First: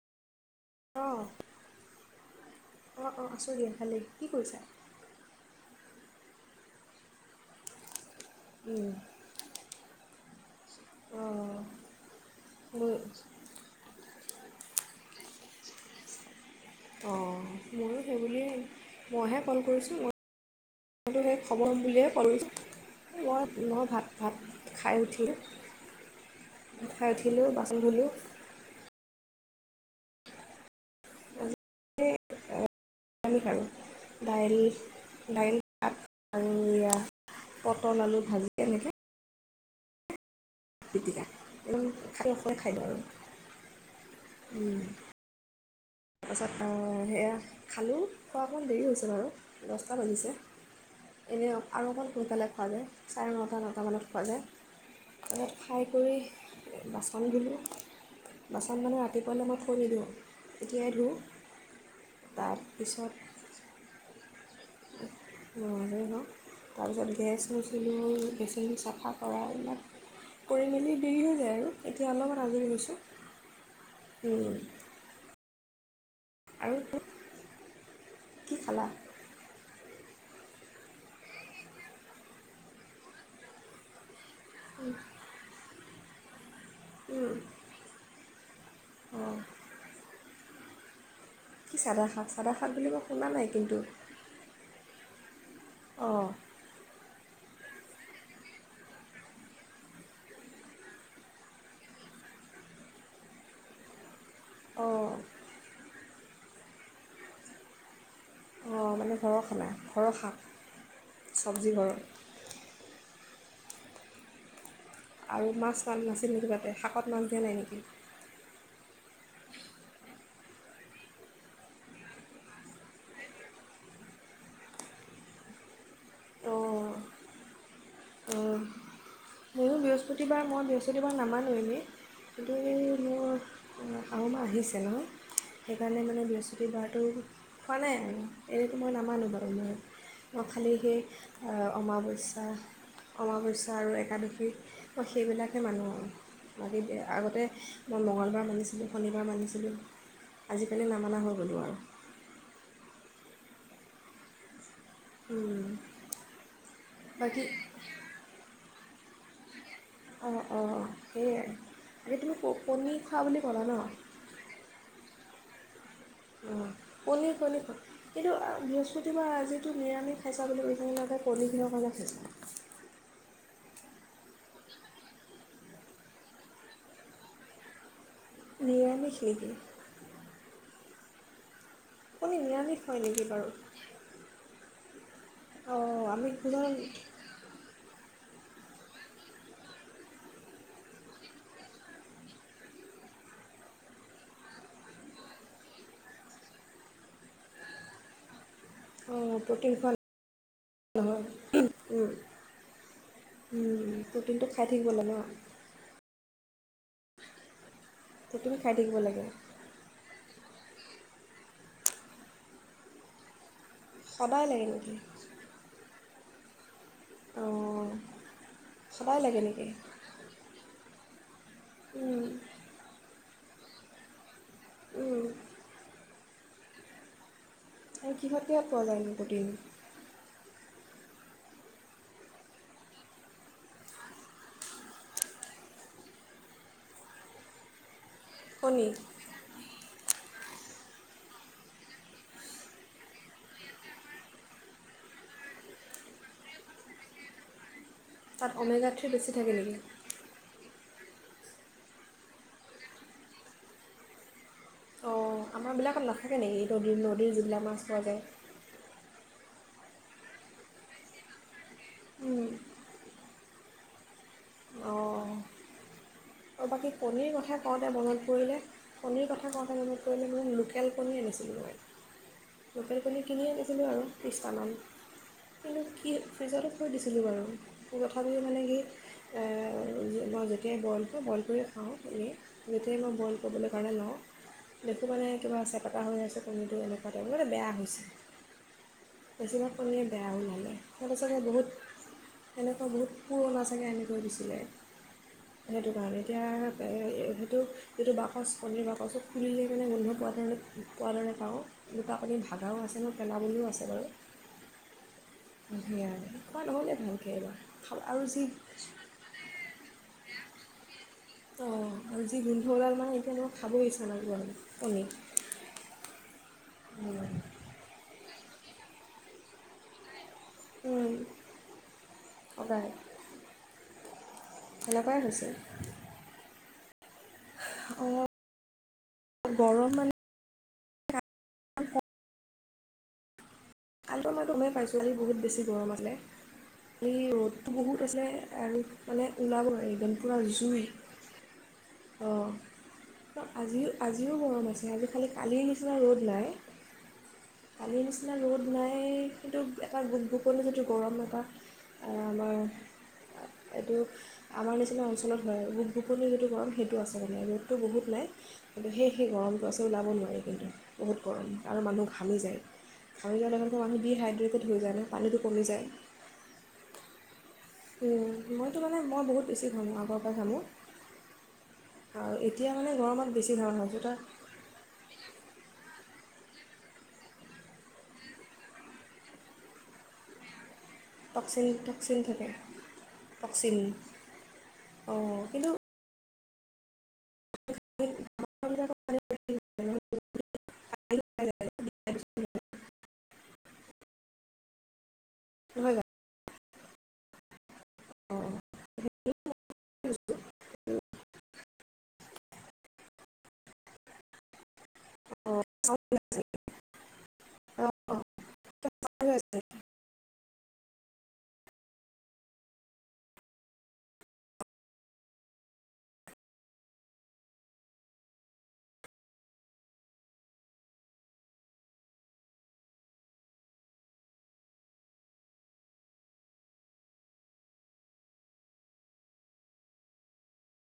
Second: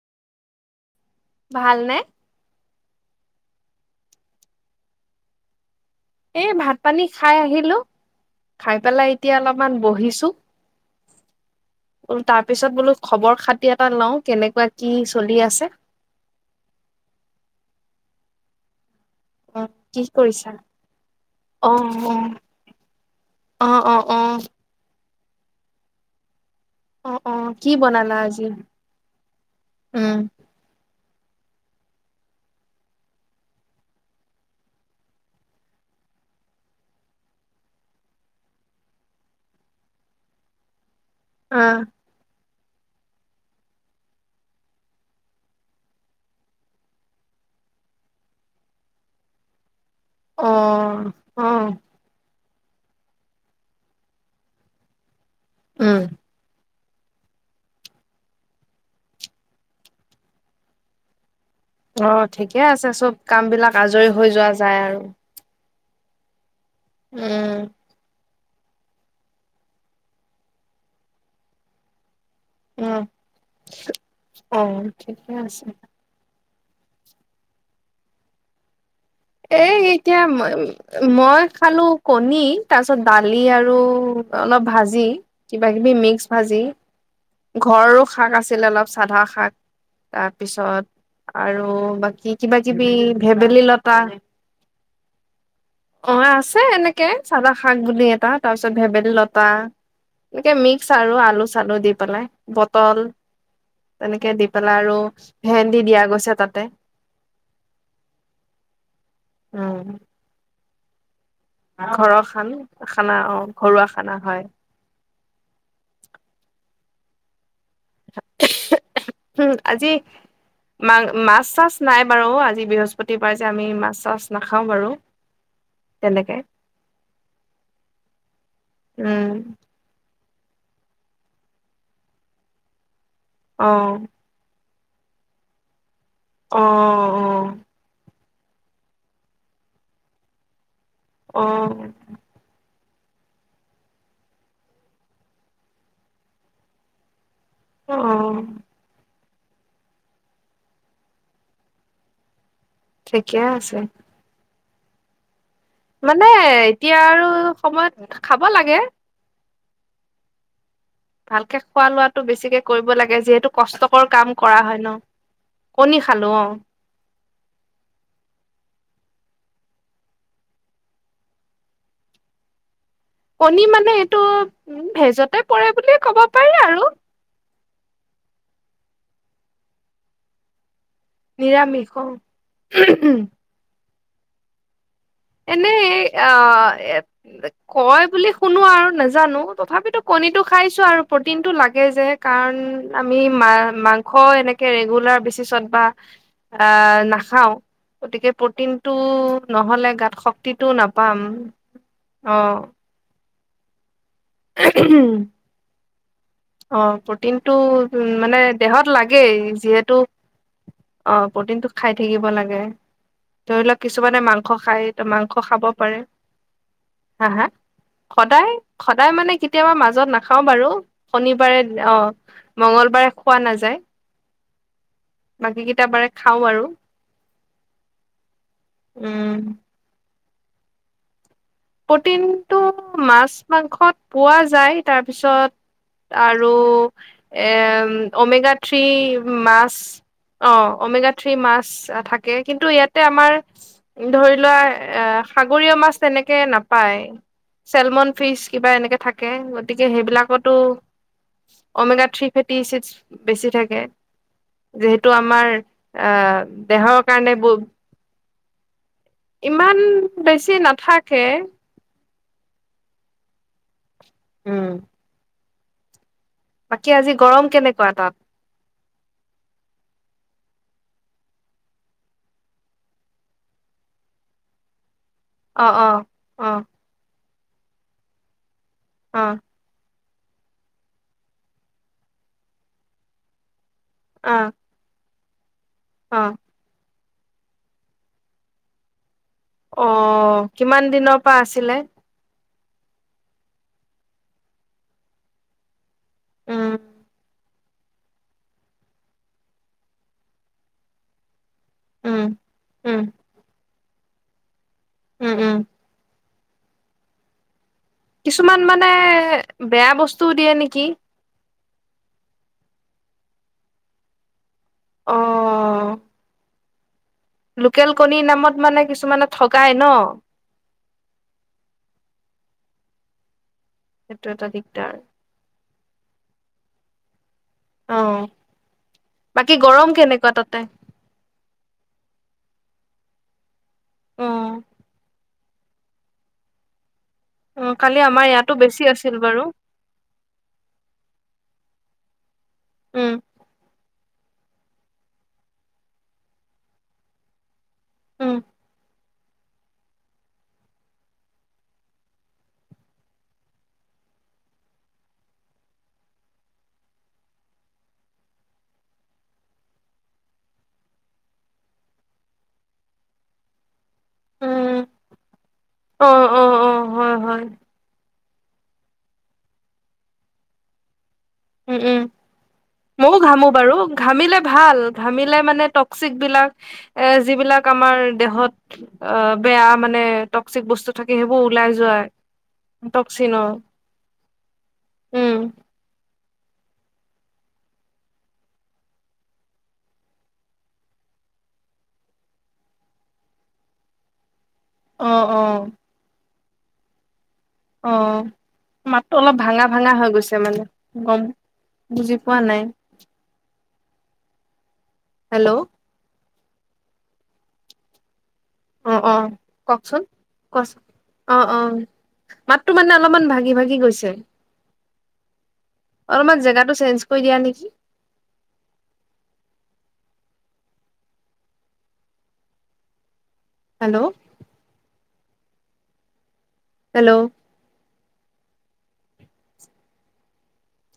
অ ভালনে? অ অ আছোঁ দিয় ভালেই কি কৰিছা এ ভাত পানী খাই আহিলো খাই উম, পেলাই এতিয়া অলপমান বহিছো অঁ বল তাৰ পিছত বোলো মোৰ খবৰ খাতি এটা লও কেনেকুৱা কি চলি আছে অঁ মোৰো সেইবুলিয়েই মইহে কল অ', কৰিছোঁ কি কৰিছা? মই সেই খবৰ অ', বুলিয়ে কলোছোঁ মই অ', অ', অ', ভাত অ', ভাত খাই উঠি [inaudible] অ অ কি বনালা আজি উম আমি খাৰো দাইল দাইলাত আৰু পটল আলু ভাজি এনেকৈ বিতিয়া আহ, ৈ খাই দিওঁ আৰু তাৰপাছত সেয়া খালোঁ খোৱা অকণমান দেৰি হৈছে বাৰু িছে অ', এনেই অ', আৰু অকণ সোনকালে খোৱা যায় চাৰে নটা নটামানত খোৱা যায় ঘৰত ফ্ৰাই উম, কৰি বাচন দিলোঁ বাচন মানে ৰাতিপুৱালৈ মই ফৰি দিওঁ এতিয়া আৰু অ ঠিকে আছে চব কাম বিলাক আজৰি হৈ যোৱা যায় আৰু অব তাৰপিছত গেছ উম, হৈছিলো বেছ চাফা কৰা এইবিলাক কৰি মেলি দেৰি হৈ যায় আৰু এতিয়া অলপ উম আহ ঠিকে আছে আৰু বহুত কি খালা এই এতিয়া মই মই খালো কণী তাৰ পিছত দালি আৰু অলপ ভাজি বাকীিবি মিক্স ভাজি অঁ ঘৰৰো শাক আছে আছিল অলপ চাধা শাক তাত তাৰ পিছত আৰু কি চাদা শাক বাকী চাদা কিবা শাক বুলি কিবি মই শুনা নাই ভেবেলী কিন্তু লগত হয় অ অঁ আছে এনেকে চাদা শাক বুলি এটা তাৰ পিছত ভেবেলী লতা এনেকে মিক্স আৰু আলু চালু দি পেলাই বটল তেনেকে ে দি পেলাই আৰু অঁ হেন্দি দিয়া গৈছে প ততে অঁ মানে ঘৰৰ খাই ঘৰৰ শাক ঘৰৰ খান খানা অ ঘৰুৱা খানা হয় আৰু মাছ নাছিল নেকি তাতে শাকত মাছ দিয়া নাই নেকি আজি মা মাছ চাছ নাই বাৰু আজি বৃহস্পতিবাৰে যে আমি মাছ চাছ নাখাও বাৰু তেনেকে অঁ অঁ উম ময়ো বৃহস্পতিবাৰ মই বৃহস্পতিবাৰ নামানো এনেই কিন্তু এই আহ যেনেই সেইকাৰণে মানে বৃহস্পতিবাৰটো খোৱা নাই আৰু এনেকৈ মই নামানো বাৰু মই মই খালি সেই অ অমাৱস্যা আমাবস্যা আৰু একাদশী মই সেইবিলাকে মানো আৰু বাকী আগতে অ অ মই মঙলবাৰ মানিছিলো শনিবাৰ মানিছিলো আজিকালি নমনা হৈ গ'ল আৰু ঠিকে আছে মানে এতিয়া আৰু বাকী সময়ত খাব লাগে অ অ অ ভালকে খোৱা লোৱাটো বেছিকে কৰিব খোৱা লাগে বুলি যিহেতু ক'লা ন কষ্টকৰ কাম কৰা হয় ন! কণী খালো অ পনীৰ কণী এইটো বৃহ পতিবা আজিটো নিৰামি খাইছা বুলি কৈ থাক লাগে কণীখন কাৰণে খাইছা কণী মানে এইটো উ ভেজতে পৰে বুলিয়ে ক'ব পাৰি আৰু নিৰামিষ নেকি? নিৰামিষ আপুনি নিৰামিষ হয় অ নেকি বাৰু? এনেই অঁ অ আমি কিমান কয় বুলি শুনো আৰু নাজানো তথাপিতো কণীটো খাইছো আৰু প্ৰটিনটো লাগে যে কাৰণ আমি মাংস এনেকে ৰেগুলাৰ বেচিছত বা নাখাওঁ গতিকে প্ৰটিনটো অঁ প্ৰ'টিন নহলে খোৱা গাত শক্তিটো নাপাম নহয় উম, অ উম প্ৰটিনটো খাই থাকিব লাগে ন! অ প্ৰটিনটো উম মানে প্ৰ'টিন খাই দেহত থাকিব লাগে লাগেই যিহেতু অ প্ৰটিনটো খাই থাকিব লাগে ধৰি লওক কিছুমানে সদায় মাংস লাগে খায় নেকি ত মাংস খাব পাৰে হা হা অঁ সদায় সদায় মানে লাগে নেকি কেতিয়াবা মাজত নাখাও বাৰু শনি বাৰে অ উম, মংগলবাৰে পোৱা নাযায় উম। বাকী কেইটা বাৰে খাওঁ বাৰু আৰু কিহত কিহত পোৱা যায়নো প্ৰটিন প্ৰটিনটো মাছ মাংসত পোৱা যায় তাৰপিছত আৰু এ অ'মেগা থ্ৰী কণী মাছ অ' অ'মেগা থ্ৰী মাছ থাকে কিন্তু ইয়াতে আমাৰ ধৰি লোৱা কে নাপায় ছেলমন ফিছ তাত কিবা অমেগা এনেকে থ্ৰী থাকে বেছি নেকি গতিকে সেইবিলাকতো অ'মেগা থ্ৰী ফিফটি ছিক্স বেছি থাকে। যিহেতু অঁ আমাৰ আমাৰবিলাকত অ নাথাকে নেকি দেহৰ নদীৰ নদীৰ কাৰণে ব যিবিলাক মাছ পোৱা যায় ইমান বেছি নাথাক কে উম অ' আৰু বাকী আজি কণীৰ গৰম কথা কওঁতে কেনেকুৱা তাত মনত পৰিলে কণীৰ কথা কওঁতে মনত [unintelligible] মই লোকেল কণী আনিছিলোঁ। লোকেল কণী কিনি আনিছিলোঁ আৰু ত্ৰিছটামান। অ কিন্তু অ কি অ ফ্ৰিজতে থৈ দিছিলো বাৰু। সেই কথাবোৰ মানে কি অ' মই যেতিয়াই বইল মই বইল কৰি খাওঁ এনে যেতিয়াই মই বইল ক [unintelligible] [unintelligible] ‌ লওঁ [unintelligible] অ এইটো মানে কিবা আছে। পতা হৈ অ আছে কণীটো এনে তে [unintelligible] বেয়া হৈছে। বেছিভাগ অ কণী বেয়া ওলালে কিমান দিনৰ তাৰপিছতে পৰা বহুত আছিলে সেনেকুৱা বহুত পুৰণা চাগে এনেকৈ দিছিলে। এইটো তেনেকে আৰু উম এ এইটো যিটো বাকচ কণীৰ বাকচটো খুলিলেই মানে গোন্ধ পোৱা ধৰণে পোৱা ধৰণে পাওঁ। দুটা উম কণী ভাঙাও আছে উম ন পেলাবলৈও আছে। উম উম [unintelligible] [unintelligible] খোৱা নহ'লে ভালকে এইবাৰ। খাব আৰু যি কিছুমান মানে বেয়া বস্তুও দিয়ে নেকি। অ' আৰু যি গোন্ধ ওলাল মানে এতিয়া মোৰ খাবই ইচ্ছা নাই [unintelligible] কণী অ উম লোকেল কণীৰ নামত মানে কিছুমানে ঠগাই ন। উম অকাই টো এটা দিগদাৰ অ অঁ বাকী গৰম কেনেকুৱা তাতে অ কাইি অ মই তমেই পাইছোঁ আহি বহুত বেছি মৰমালে এই অ ৰ'দটো বহুত কালি আছে আমাৰ ইয়াতো আৰু বেছি আছিল মানে বাৰু ওলাব এইদান পুৰা জুই অঁ উম আজিও আজিও গৰম আছে আজি খালি কালিৰ নিচিনা ৰ'দ নাই কালি নিছিলনা উম ল'ত নাই সেইটো এটা গোপগোপনিিৰ যিটো গৰম এটা আমাৰ এইটো আমাৰ নিচিনা অঞ্চলত হয় গোপগোপনিিৰ যিটো গৰম সেইটো আছে মানে ৰ'দটো বহুত নাই কিন্তু সেই সেই গৰমটো আছে ওলাব নোৱাৰি কিন্তু বহুত গৰম আৰু মানুহ ভালি যায় আৰু আি দি হাইড্ৰেকেড হৈ উম যায় ন পানীটো কমি যায় অ অ অ হয় হয় মইতো মানে মই বহুত বেছি খামো আগৰ পৰা খামো উম উম মইও ঘামো বেছি ঘামা বাৰু হৈছোঁ তাৰ ঘামিলে ভাল ঘামিলে মানে ট টক্িক বিলাক এ যিবিলাক আমাৰ দেহত বেয়া মানে টক্চিক বস্তু থাকে সেইবোৰ টক্সিন ওলাই যোৱায় টক্সিন থাকে টক্চনৰ টক্সিন উম অঁ কিন্তু [unintelligible] অ অ জানো? অ মাতটো অলপ ভাঙা ভাঙা হৈ গৈছে মানে গম বুজি পোৱা নাই হেল্ল' অ অ অ অ কওকচোন কচ অ অ মাতটোো মানে অলপমান ভাগি ভাগি গৈছে অলপমান জেগাটো চেঞ্জ কৰি দিয়া নেকি হেল্ল' হেল্ল'